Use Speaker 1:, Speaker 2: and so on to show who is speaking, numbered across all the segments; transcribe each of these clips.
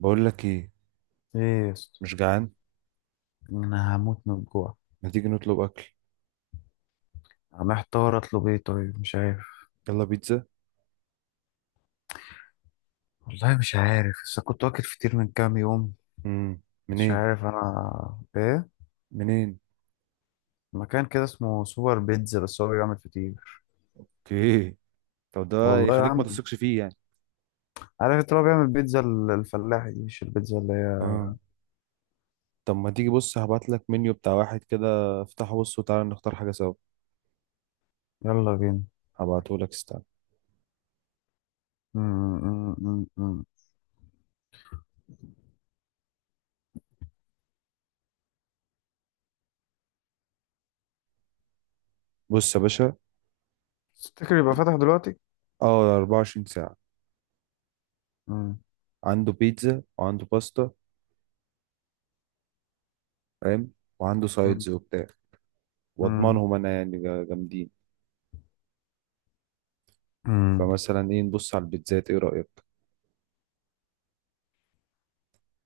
Speaker 1: بقول لك ايه.
Speaker 2: ايه يا اسطى؟
Speaker 1: مش جعان.
Speaker 2: انا هموت من الجوع.
Speaker 1: ما تيجي نطلب اكل؟
Speaker 2: محتار اطلب ايه؟ طيب مش عارف.
Speaker 1: يلا بيتزا.
Speaker 2: والله مش عارف بس كنت واكل فطير من كام يوم.
Speaker 1: امم
Speaker 2: مش
Speaker 1: منين؟
Speaker 2: عارف انا ايه.
Speaker 1: منين
Speaker 2: مكان كده اسمه سوبر بيتزا بس هو بيعمل فطير.
Speaker 1: اوكي. طب ده.
Speaker 2: والله يا
Speaker 1: يخليك ما
Speaker 2: عم.
Speaker 1: تثقش فيه يعني.
Speaker 2: عارف انت لو بيعمل بيتزا الفلاحي دي مش البيتزا اللي هي.
Speaker 1: اه. طب ما تيجي، بص، هبعت لك منيو بتاع واحد كده. افتحه، بص وتعالى نختار حاجه سوا.
Speaker 2: يلا بينا.
Speaker 1: هبعته لك، استنى.
Speaker 2: م- م- م- م- م.
Speaker 1: بص يا باشا.
Speaker 2: تفتكر يبقى فاتح دلوقتي؟
Speaker 1: اه، 24 ساعه.
Speaker 2: م-
Speaker 1: عنده بيتزا وعنده باستا، فاهم، وعنده
Speaker 2: م-
Speaker 1: سايدز وبتاع.
Speaker 2: م-
Speaker 1: واضمنهم انا يعني جامدين.
Speaker 2: م.
Speaker 1: فمثلا ايه، نبص على البيتزات؟ ايه رايك؟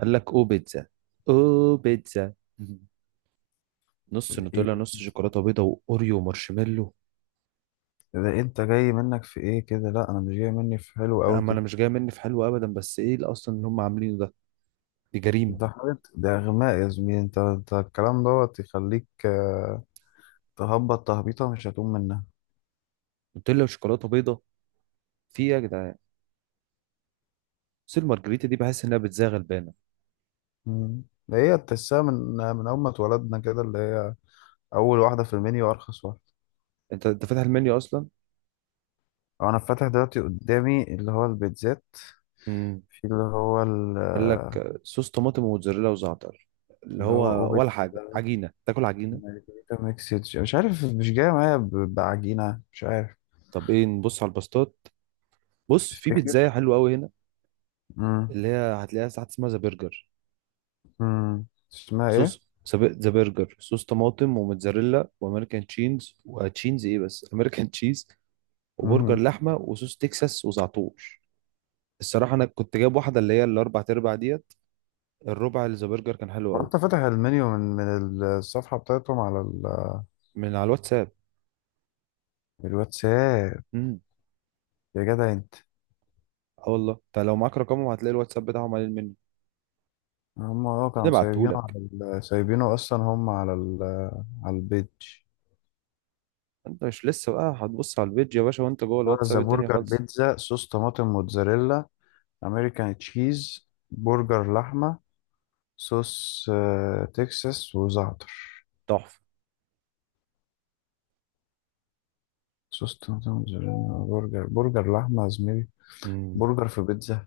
Speaker 1: قال لك او بيتزا. او بيتزا. نص
Speaker 2: ايه.
Speaker 1: نوتيلا، نص شوكولاته بيضه، واوريو، ومارشميلو.
Speaker 2: ده انت جاي منك في ايه كده؟ لا انا مش جاي مني في حلو
Speaker 1: لا،
Speaker 2: قوي
Speaker 1: ما انا
Speaker 2: كده.
Speaker 1: مش جاي مني في حلو ابدا، بس ايه اللي هم عاملينه ده؟ دي جريمه.
Speaker 2: ده حاجة، ده غماء يا زميلي. انت الكلام دوت يخليك تهبط تهبيطة مش هتقوم منها.
Speaker 1: نوتيلا وشوكولاته بيضه، في إيه يا جدعان؟ بس المارجريتا دي بحس انها بتزاغ البانه.
Speaker 2: مم. ده هي تحسها من أول ما اتولدنا كده، اللي هي أول واحدة في المنيو أرخص واحدة.
Speaker 1: انت فاتح المنيو اصلا؟
Speaker 2: أنا فاتح دلوقتي قدامي اللي هو البيتزات.
Speaker 1: امم
Speaker 2: في اللي هو
Speaker 1: قال لك صوص طماطم وموتزاريلا وزعتر، اللي
Speaker 2: اللي هو
Speaker 1: هو ولا
Speaker 2: أوبيت،
Speaker 1: حاجه، عجينه تاكل عجينه.
Speaker 2: مارجريتا ميكسيتش مش عارف، مش جاية معايا بعجينة، مش عارف.
Speaker 1: طب ايه، نبص على الباستات؟ بص، في
Speaker 2: تفتكر؟
Speaker 1: بيتزاية حلوه قوي هنا،
Speaker 2: مم.
Speaker 1: اللي هي هتلاقيها ساعات، اسمها ذا برجر.
Speaker 2: مم. اسمها إيه؟
Speaker 1: ذا برجر، صوص طماطم وموتزاريلا وامريكان تشيز، وتشيز ايه بس امريكان تشيز، وبرجر
Speaker 2: مم.
Speaker 1: لحمه، وصوص تكساس، وزعتور. الصراحه انا كنت جايب واحده، اللي هي الاربع تربع ديت. الربع اللي ذا برجر كان حلو قوي.
Speaker 2: وأنت فاتح المنيو من الصفحة بتاعتهم على
Speaker 1: من على الواتساب.
Speaker 2: الواتساب؟
Speaker 1: امم
Speaker 2: يا جدع انت.
Speaker 1: اه، والله، انت لو معاك رقمهم هتلاقي الواتساب بتاعهم قليل مني.
Speaker 2: هم اه كانوا سايبينه
Speaker 1: نبعتهولك.
Speaker 2: على سايبينه اصلا هم على على البيج.
Speaker 1: انت مش لسه بقى هتبص على الفيديو يا باشا وانت جوه
Speaker 2: اللي هو
Speaker 1: الواتساب
Speaker 2: ذا
Speaker 1: الدنيا
Speaker 2: برجر
Speaker 1: خالص.
Speaker 2: بيتزا، صوص طماطم موتزاريلا، امريكان تشيز، برجر لحمه، صوص تكساس وزعتر.
Speaker 1: تحفه.
Speaker 2: صوص طماطم موتزاريلا. برجر لحمه يا زميلي.
Speaker 1: امم
Speaker 2: برجر في بيتزا،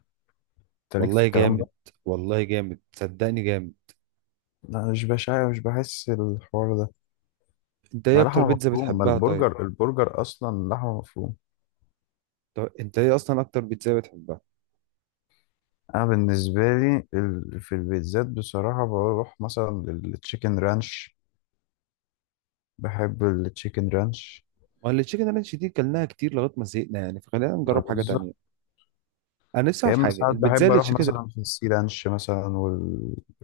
Speaker 2: انت ليك في
Speaker 1: والله
Speaker 2: الكلام ده.
Speaker 1: جامد. والله جامد، صدقني جامد.
Speaker 2: لا مش بشع، مش بحس الحوار ده.
Speaker 1: انت ايه
Speaker 2: ما
Speaker 1: اكتر
Speaker 2: لحمه
Speaker 1: بيتزا
Speaker 2: مفرومه، ما
Speaker 1: بتحبها طيب؟
Speaker 2: البرجر اصلا لحمه مفرومه.
Speaker 1: طب انت ايه اصلا اكتر بيتزا بتحبها؟
Speaker 2: انا بالنسبه لي في البيتزات بصراحه بروح مثلا للتشيكن رانش. بحب التشيكن رانش.
Speaker 1: ما اللي تشيكن رانش دي كلناها كتير لغايه ما زهقنا يعني، فخلينا نجرب حاجه تانية.
Speaker 2: بالظبط.
Speaker 1: انا نفسي
Speaker 2: يا
Speaker 1: اعرف
Speaker 2: اما
Speaker 1: حاجه،
Speaker 2: ساعات
Speaker 1: البيتزا
Speaker 2: بحب
Speaker 1: اللي
Speaker 2: اروح
Speaker 1: تشيكن.
Speaker 2: مثلا في السي رانش مثلا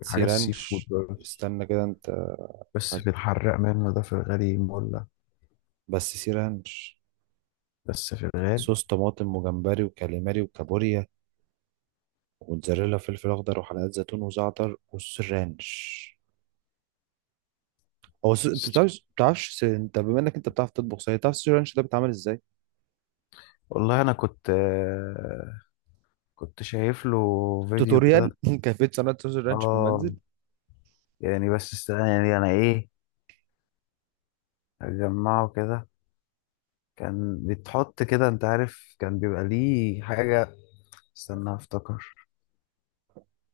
Speaker 1: سي
Speaker 2: السي فود
Speaker 1: رانش؟
Speaker 2: برضه.
Speaker 1: استنى كده انت.
Speaker 2: بس
Speaker 1: حد.
Speaker 2: في الحراق منه ده، في الغالي مولع.
Speaker 1: بس سي رانش؟
Speaker 2: بس في الغالي.
Speaker 1: صوص طماطم، وجمبري، وكاليماري، وكابوريا، وموتزاريلا، وفلفل اخضر، وحلقات زيتون، وزعتر، والسي رانش. انت بتعرفش انت بما انك انت بتعرف تطبخ صحيح، تعرف السي رانش ده بيتعمل ازاي؟
Speaker 2: والله انا كنت كنت شايف له فيديو كده.
Speaker 1: توتوريال. كيفيه صناعه صوص الرانش في
Speaker 2: اه
Speaker 1: المنزل.
Speaker 2: يعني، بس استنى يعني انا ايه، اجمعه كده. كان بيتحط كده، انت عارف، كان بيبقى ليه حاجة. استنى افتكر.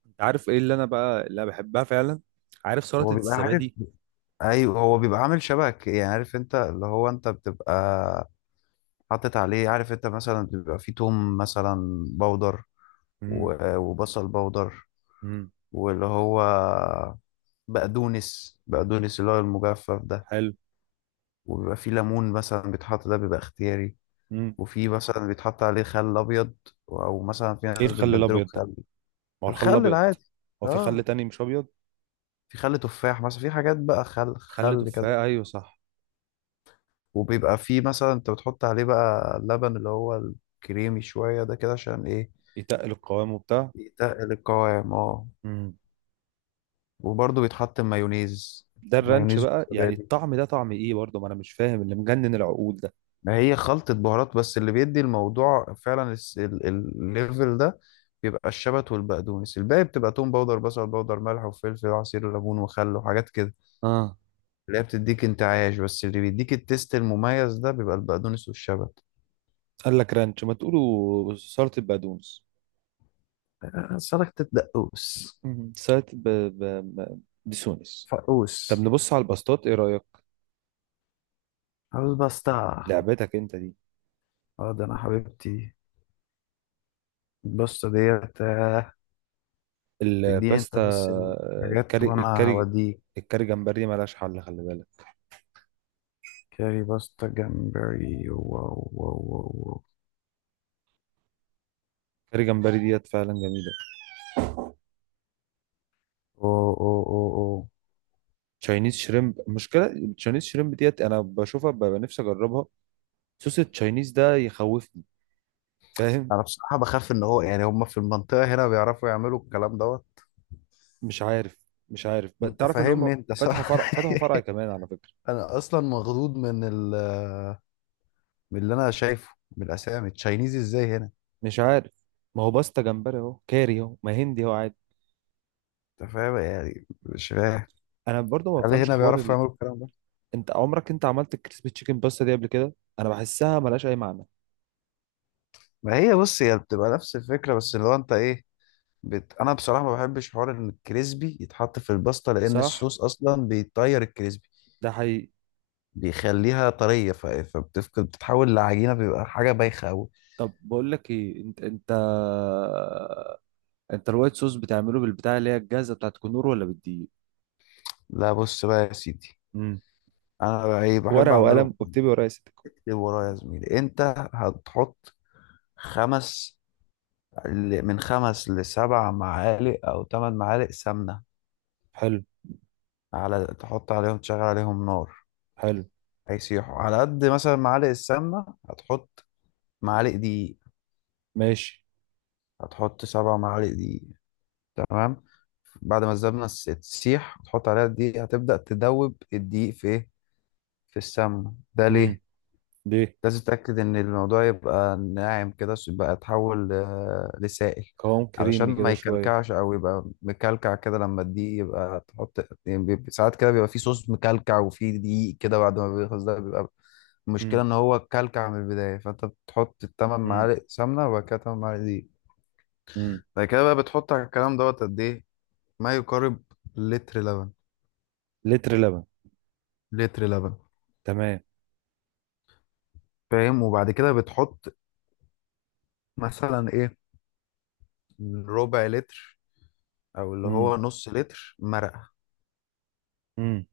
Speaker 1: انت عارف ايه اللي انا بقى اللي أنا بحبها فعلا؟ عارف سلطه
Speaker 2: هو بيبقى عارف.
Speaker 1: الزبادي؟
Speaker 2: ايوه هو بيبقى عامل شبك يعني، عارف انت اللي هو، انت بتبقى حاطط عليه، عارف انت، مثلا بيبقى فيه توم مثلا بودر
Speaker 1: امم
Speaker 2: وبصل بودر،
Speaker 1: امم
Speaker 2: واللي هو بقدونس اللي هو المجفف ده.
Speaker 1: حلو.
Speaker 2: وبيبقى فيه ليمون مثلا بيتحط، ده بيبقى اختياري.
Speaker 1: امم
Speaker 2: وفي مثلا بيتحط عليه خل ابيض، او مثلا في
Speaker 1: ايه
Speaker 2: ناس
Speaker 1: الخل
Speaker 2: بتبدله
Speaker 1: الابيض ده؟
Speaker 2: بخل.
Speaker 1: ما هو الخل
Speaker 2: الخل
Speaker 1: الابيض.
Speaker 2: العادي.
Speaker 1: هو في خل
Speaker 2: اه،
Speaker 1: تاني مش ابيض؟
Speaker 2: في خل تفاح مثلا، في حاجات بقى، خل
Speaker 1: خل
Speaker 2: خل كذا.
Speaker 1: تفاح، ايوه صح.
Speaker 2: وبيبقى فيه مثلا انت بتحط عليه بقى اللبن اللي هو الكريمي شوية ده، كده عشان ايه.
Speaker 1: يتقل القوام وبتاع.
Speaker 2: يتقل القوام، اه.
Speaker 1: امم
Speaker 2: وبرضه بيتحط مايونيز.
Speaker 1: ده الرانش
Speaker 2: مايونيز
Speaker 1: بقى يعني؟
Speaker 2: وزبادي.
Speaker 1: الطعم ده طعم ايه برضه؟ ما انا مش فاهم اللي مجنن العقول ده.
Speaker 2: ما هي خلطة بهارات بس، اللي بيدي الموضوع فعلا الليفل ده بيبقى الشبت والبقدونس. الباقي بتبقى توم باودر، بصل باودر، ملح وفلفل وعصير ليمون وخل وحاجات كده،
Speaker 1: اه.
Speaker 2: اللي هي بتديك انتعاش. بس اللي بيديك التيست المميز ده بيبقى البقدونس والشبت.
Speaker 1: قال لك رانش، ما تقولوا سلطة بقدونس.
Speaker 2: سلطة دقوس.
Speaker 1: سلطة بسونس. طب
Speaker 2: فقوس.
Speaker 1: نبص على الباستات، ايه رأيك؟
Speaker 2: عاوز بسطة.
Speaker 1: لعبتك انت دي.
Speaker 2: اه، ده انا حبيبتي. الباستا ديت، اديني انت
Speaker 1: الباستا
Speaker 2: بس الحاجات
Speaker 1: الكاري.
Speaker 2: وانا هوديك.
Speaker 1: الكاري جمبري ملهاش حل، خلي بالك.
Speaker 2: كاري باستا جمبري، واو واو واو واو.
Speaker 1: الكاري جمبري ديت فعلا جميلة.
Speaker 2: أو أو أو أو.
Speaker 1: تشاينيز شريمب. المشكله التشاينيز شريمب ديت انا بشوفها ببقى نفسي اجربها. صوص التشاينيز ده يخوفني، فاهم؟
Speaker 2: انا بصراحة بخاف ان هو يعني هم في المنطقة هنا بيعرفوا يعملوا الكلام دوت.
Speaker 1: مش عارف.
Speaker 2: انت
Speaker 1: تعرف ان هم
Speaker 2: فاهمني انت،
Speaker 1: فتحوا
Speaker 2: صح.
Speaker 1: فرع، كمان على فكره.
Speaker 2: انا اصلا مخضوض من من اللي انا شايفه من الاسامي التشاينيز ازاي هنا.
Speaker 1: مش عارف. ما هو باستا جمبري اهو، كاري اهو، ما هندي اهو عادي.
Speaker 2: انت فاهم يعني، مش فاهم.
Speaker 1: انا برضو ما
Speaker 2: هل
Speaker 1: بفهمش
Speaker 2: هنا
Speaker 1: حوار
Speaker 2: بيعرفوا يعملوا الكلام ده؟
Speaker 1: انت عمرك عملت الكريسبي تشيكن باستا دي قبل كده؟ انا بحسها ملهاش اي معنى.
Speaker 2: ما هي بص، هي بتبقى نفس الفكرة، بس لو انت ايه، انا بصراحه ما بحبش حوار ان الكريسبي يتحط في الباستا، لان
Speaker 1: صح،
Speaker 2: الصوص اصلا بيطير الكريسبي،
Speaker 1: ده حقيقي.
Speaker 2: بيخليها طريه، فبتفقد، بتتحول لعجينه، بيبقى حاجه بايخه قوي.
Speaker 1: طب بقول لك ايه، انت الوايت صوص بتعمله بالبتاع اللي هي الجاهزه بتاعت كنور، ولا بالدقيق؟
Speaker 2: لا بص بقى يا سيدي، انا بقى ايه بحب
Speaker 1: ورقة
Speaker 2: اعمله.
Speaker 1: وقلم واكتبي ورايا ست الكل.
Speaker 2: اكتب ورايا يا زميلي انت. هتحط خمس، من 5 ل7 معالق او 8 معالق سمنه.
Speaker 1: حلو.
Speaker 2: على، تحط عليهم، تشغل عليهم نار.
Speaker 1: حلو.
Speaker 2: هيسيحوا على قد مثلا معالق السمنه. هتحط معالق دقيق.
Speaker 1: ماشي.
Speaker 2: هتحط 7 معالق دقيق. تمام. بعد ما الزبدة تسيح وتحط عليها الدقيق، هتبدأ تدوب الدقيق في ايه، في السمنة. ده ليه؟
Speaker 1: امم ليه؟
Speaker 2: لازم تتأكد ان الموضوع يبقى ناعم كده، يبقى يتحول لسائل.
Speaker 1: قوام
Speaker 2: علشان
Speaker 1: كريمي
Speaker 2: ما
Speaker 1: كده شوية.
Speaker 2: يكلكعش او يبقى مكلكع كده. لما الدقيق يبقى تحط، يعني بيبقى- ساعات كده بيبقى فيه صوص مكلكع وفيه دقيق كده بعد ما بيخلص ده بيبقى. المشكلة
Speaker 1: امم
Speaker 2: ان هو كلكع من البداية. فانت بتحط التمن
Speaker 1: امم
Speaker 2: معالق سمنة وبعد كده 8 معالق دقيق.
Speaker 1: امم
Speaker 2: بعد كده بقى بتحط على الكلام دوت قد ايه؟ ما يقارب لتر لبن.
Speaker 1: لتر لبن.
Speaker 2: لتر لبن.
Speaker 1: تمام.
Speaker 2: فاهم. وبعد كده بتحط مثلا ايه، ربع لتر او اللي
Speaker 1: امم
Speaker 2: هو نص لتر مرقه.
Speaker 1: امم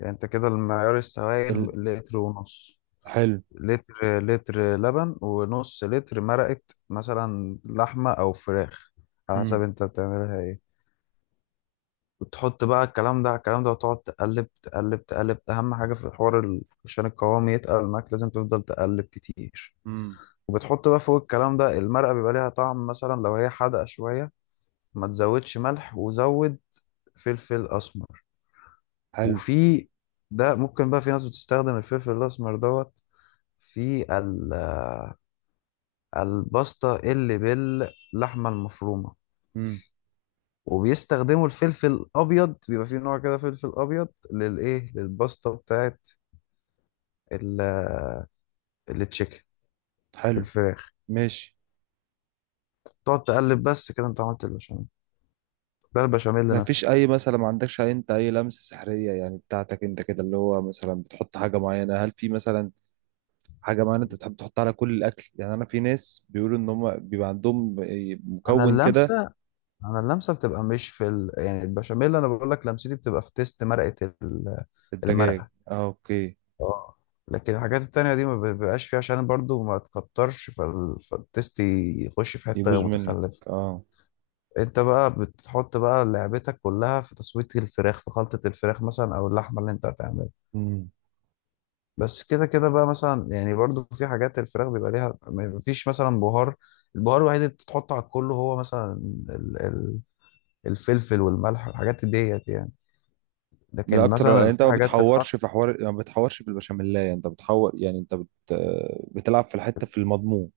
Speaker 2: يعني انت كده المعيار السوائل
Speaker 1: ال...
Speaker 2: لتر ونص.
Speaker 1: حلو.
Speaker 2: لتر لتر لبن ونص لتر مرقه. مثلا لحمه او فراخ، على حسب
Speaker 1: امم
Speaker 2: انت بتعملها ايه. وتحط بقى الكلام ده على الكلام ده، وتقعد تقلب تقلب تقلب. اهم حاجه في الحوار عشان القوام يتقل معاك لازم تفضل تقلب كتير.
Speaker 1: امم
Speaker 2: وبتحط بقى فوق الكلام ده المرقه. بيبقى ليها طعم مثلا، لو هي حادقه شويه ما تزودش ملح، وزود فلفل اسمر.
Speaker 1: حلو.
Speaker 2: وفي، ده ممكن بقى، في ناس بتستخدم الفلفل الاسمر دوت في الباستا اللي باللحمه المفرومه.
Speaker 1: امم
Speaker 2: وبيستخدموا الفلفل الابيض. بيبقى في نوع كده فلفل ابيض، للايه، للباستا بتاعت ال- التشيكن،
Speaker 1: حلو.
Speaker 2: الفراخ.
Speaker 1: ماشي.
Speaker 2: تقعد تقلب بس كده، انت عملت البشاميل. ده البشاميل
Speaker 1: ما فيش
Speaker 2: نفسه.
Speaker 1: اي مثلا، ما عندكش انت اي لمسة سحرية يعني بتاعتك انت كده، اللي هو مثلا بتحط حاجة معينة؟ هل في مثلا حاجة معينة انت بتحب تحطها على كل الاكل يعني؟ انا في ناس بيقولوا ان هم بيبقى عندهم
Speaker 2: انا
Speaker 1: مكون كده.
Speaker 2: اللمسه انا اللمسه بتبقى مش في يعني البشاميل، انا بقول لك لمستي بتبقى في تيست مرقه
Speaker 1: الدجاج،
Speaker 2: المرقه.
Speaker 1: اه، اوكي.
Speaker 2: اه. لكن الحاجات التانية دي ما بيبقاش فيها، عشان برضو ما تكترش فالتست يخش في
Speaker 1: يبوظ
Speaker 2: حتة
Speaker 1: منك.
Speaker 2: متخلفة.
Speaker 1: اه.
Speaker 2: انت بقى بتحط بقى لعبتك كلها في تسوية الفراخ، في خلطة الفراخ مثلا او اللحمة اللي انت هتعملها.
Speaker 1: امم
Speaker 2: بس كده كده بقى مثلا يعني، برضو في حاجات الفراخ بيبقى ليها. ما فيش مثلا بهار، البهار الوحيد اللي بتحطه على الكل هو مثلا ال- ال- الفلفل والملح، الحاجات ديت يعني.
Speaker 1: من
Speaker 2: لكن
Speaker 1: اكتر يعني،
Speaker 2: مثلا
Speaker 1: انت
Speaker 2: في
Speaker 1: ما
Speaker 2: حاجات
Speaker 1: بتحورش
Speaker 2: تتحط.
Speaker 1: في حوار، ما بتحورش في البشاميلايه انت بتحور يعني؟ انت بتلعب في الحته، في المضمون؟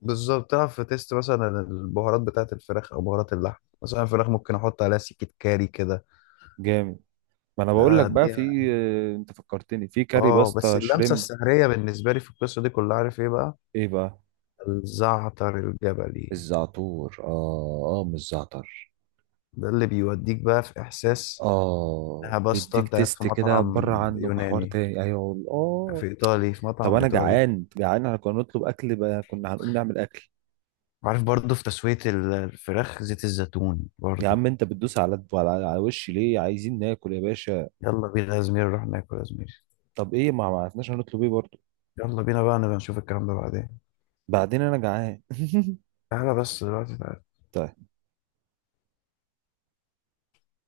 Speaker 2: بالظبط. تعرف في تيست مثلا البهارات بتاعة الفراخ او بهارات اللحم، مثلا الفراخ ممكن احط عليها سكة كاري كده.
Speaker 1: جامد. ما انا بقول لك بقى، في،
Speaker 2: اديها.
Speaker 1: انت فكرتني في كاري
Speaker 2: اه، بس
Speaker 1: باستا
Speaker 2: اللمسة
Speaker 1: شريم.
Speaker 2: السحرية بالنسبة لي في القصة دي كلها عارف ايه بقى؟
Speaker 1: ايه بقى؟
Speaker 2: الزعتر الجبلي.
Speaker 1: الزعتور، اه اه، مش زعتر.
Speaker 2: ده اللي بيوديك بقى في احساس
Speaker 1: اه،
Speaker 2: انها باستا،
Speaker 1: بيديك
Speaker 2: انت قاعد في
Speaker 1: تيست كده
Speaker 2: مطعم
Speaker 1: بره عنه، بحوار
Speaker 2: يوناني،
Speaker 1: تاني، ايوه.
Speaker 2: في ايطالي، في
Speaker 1: طب
Speaker 2: مطعم
Speaker 1: انا
Speaker 2: ايطالي.
Speaker 1: جعان، جعان، احنا كنا نطلب اكل بقى، كنا هنقوم نعمل اكل.
Speaker 2: عارف، برضه في تسوية الفراخ زيت الزيتون
Speaker 1: يا
Speaker 2: برضه.
Speaker 1: عم انت بتدوس على وشي ليه؟ عايزين ناكل يا باشا.
Speaker 2: يلا بينا يا زميلي نروح ناكل يا زميلي.
Speaker 1: طب ايه، ما عرفناش هنطلب ايه برضه.
Speaker 2: يلا بينا بقى نبقى نشوف الكلام ده بعدين.
Speaker 1: بعدين، انا جعان.
Speaker 2: تعالى بس دلوقتي، تعالى.
Speaker 1: طيب.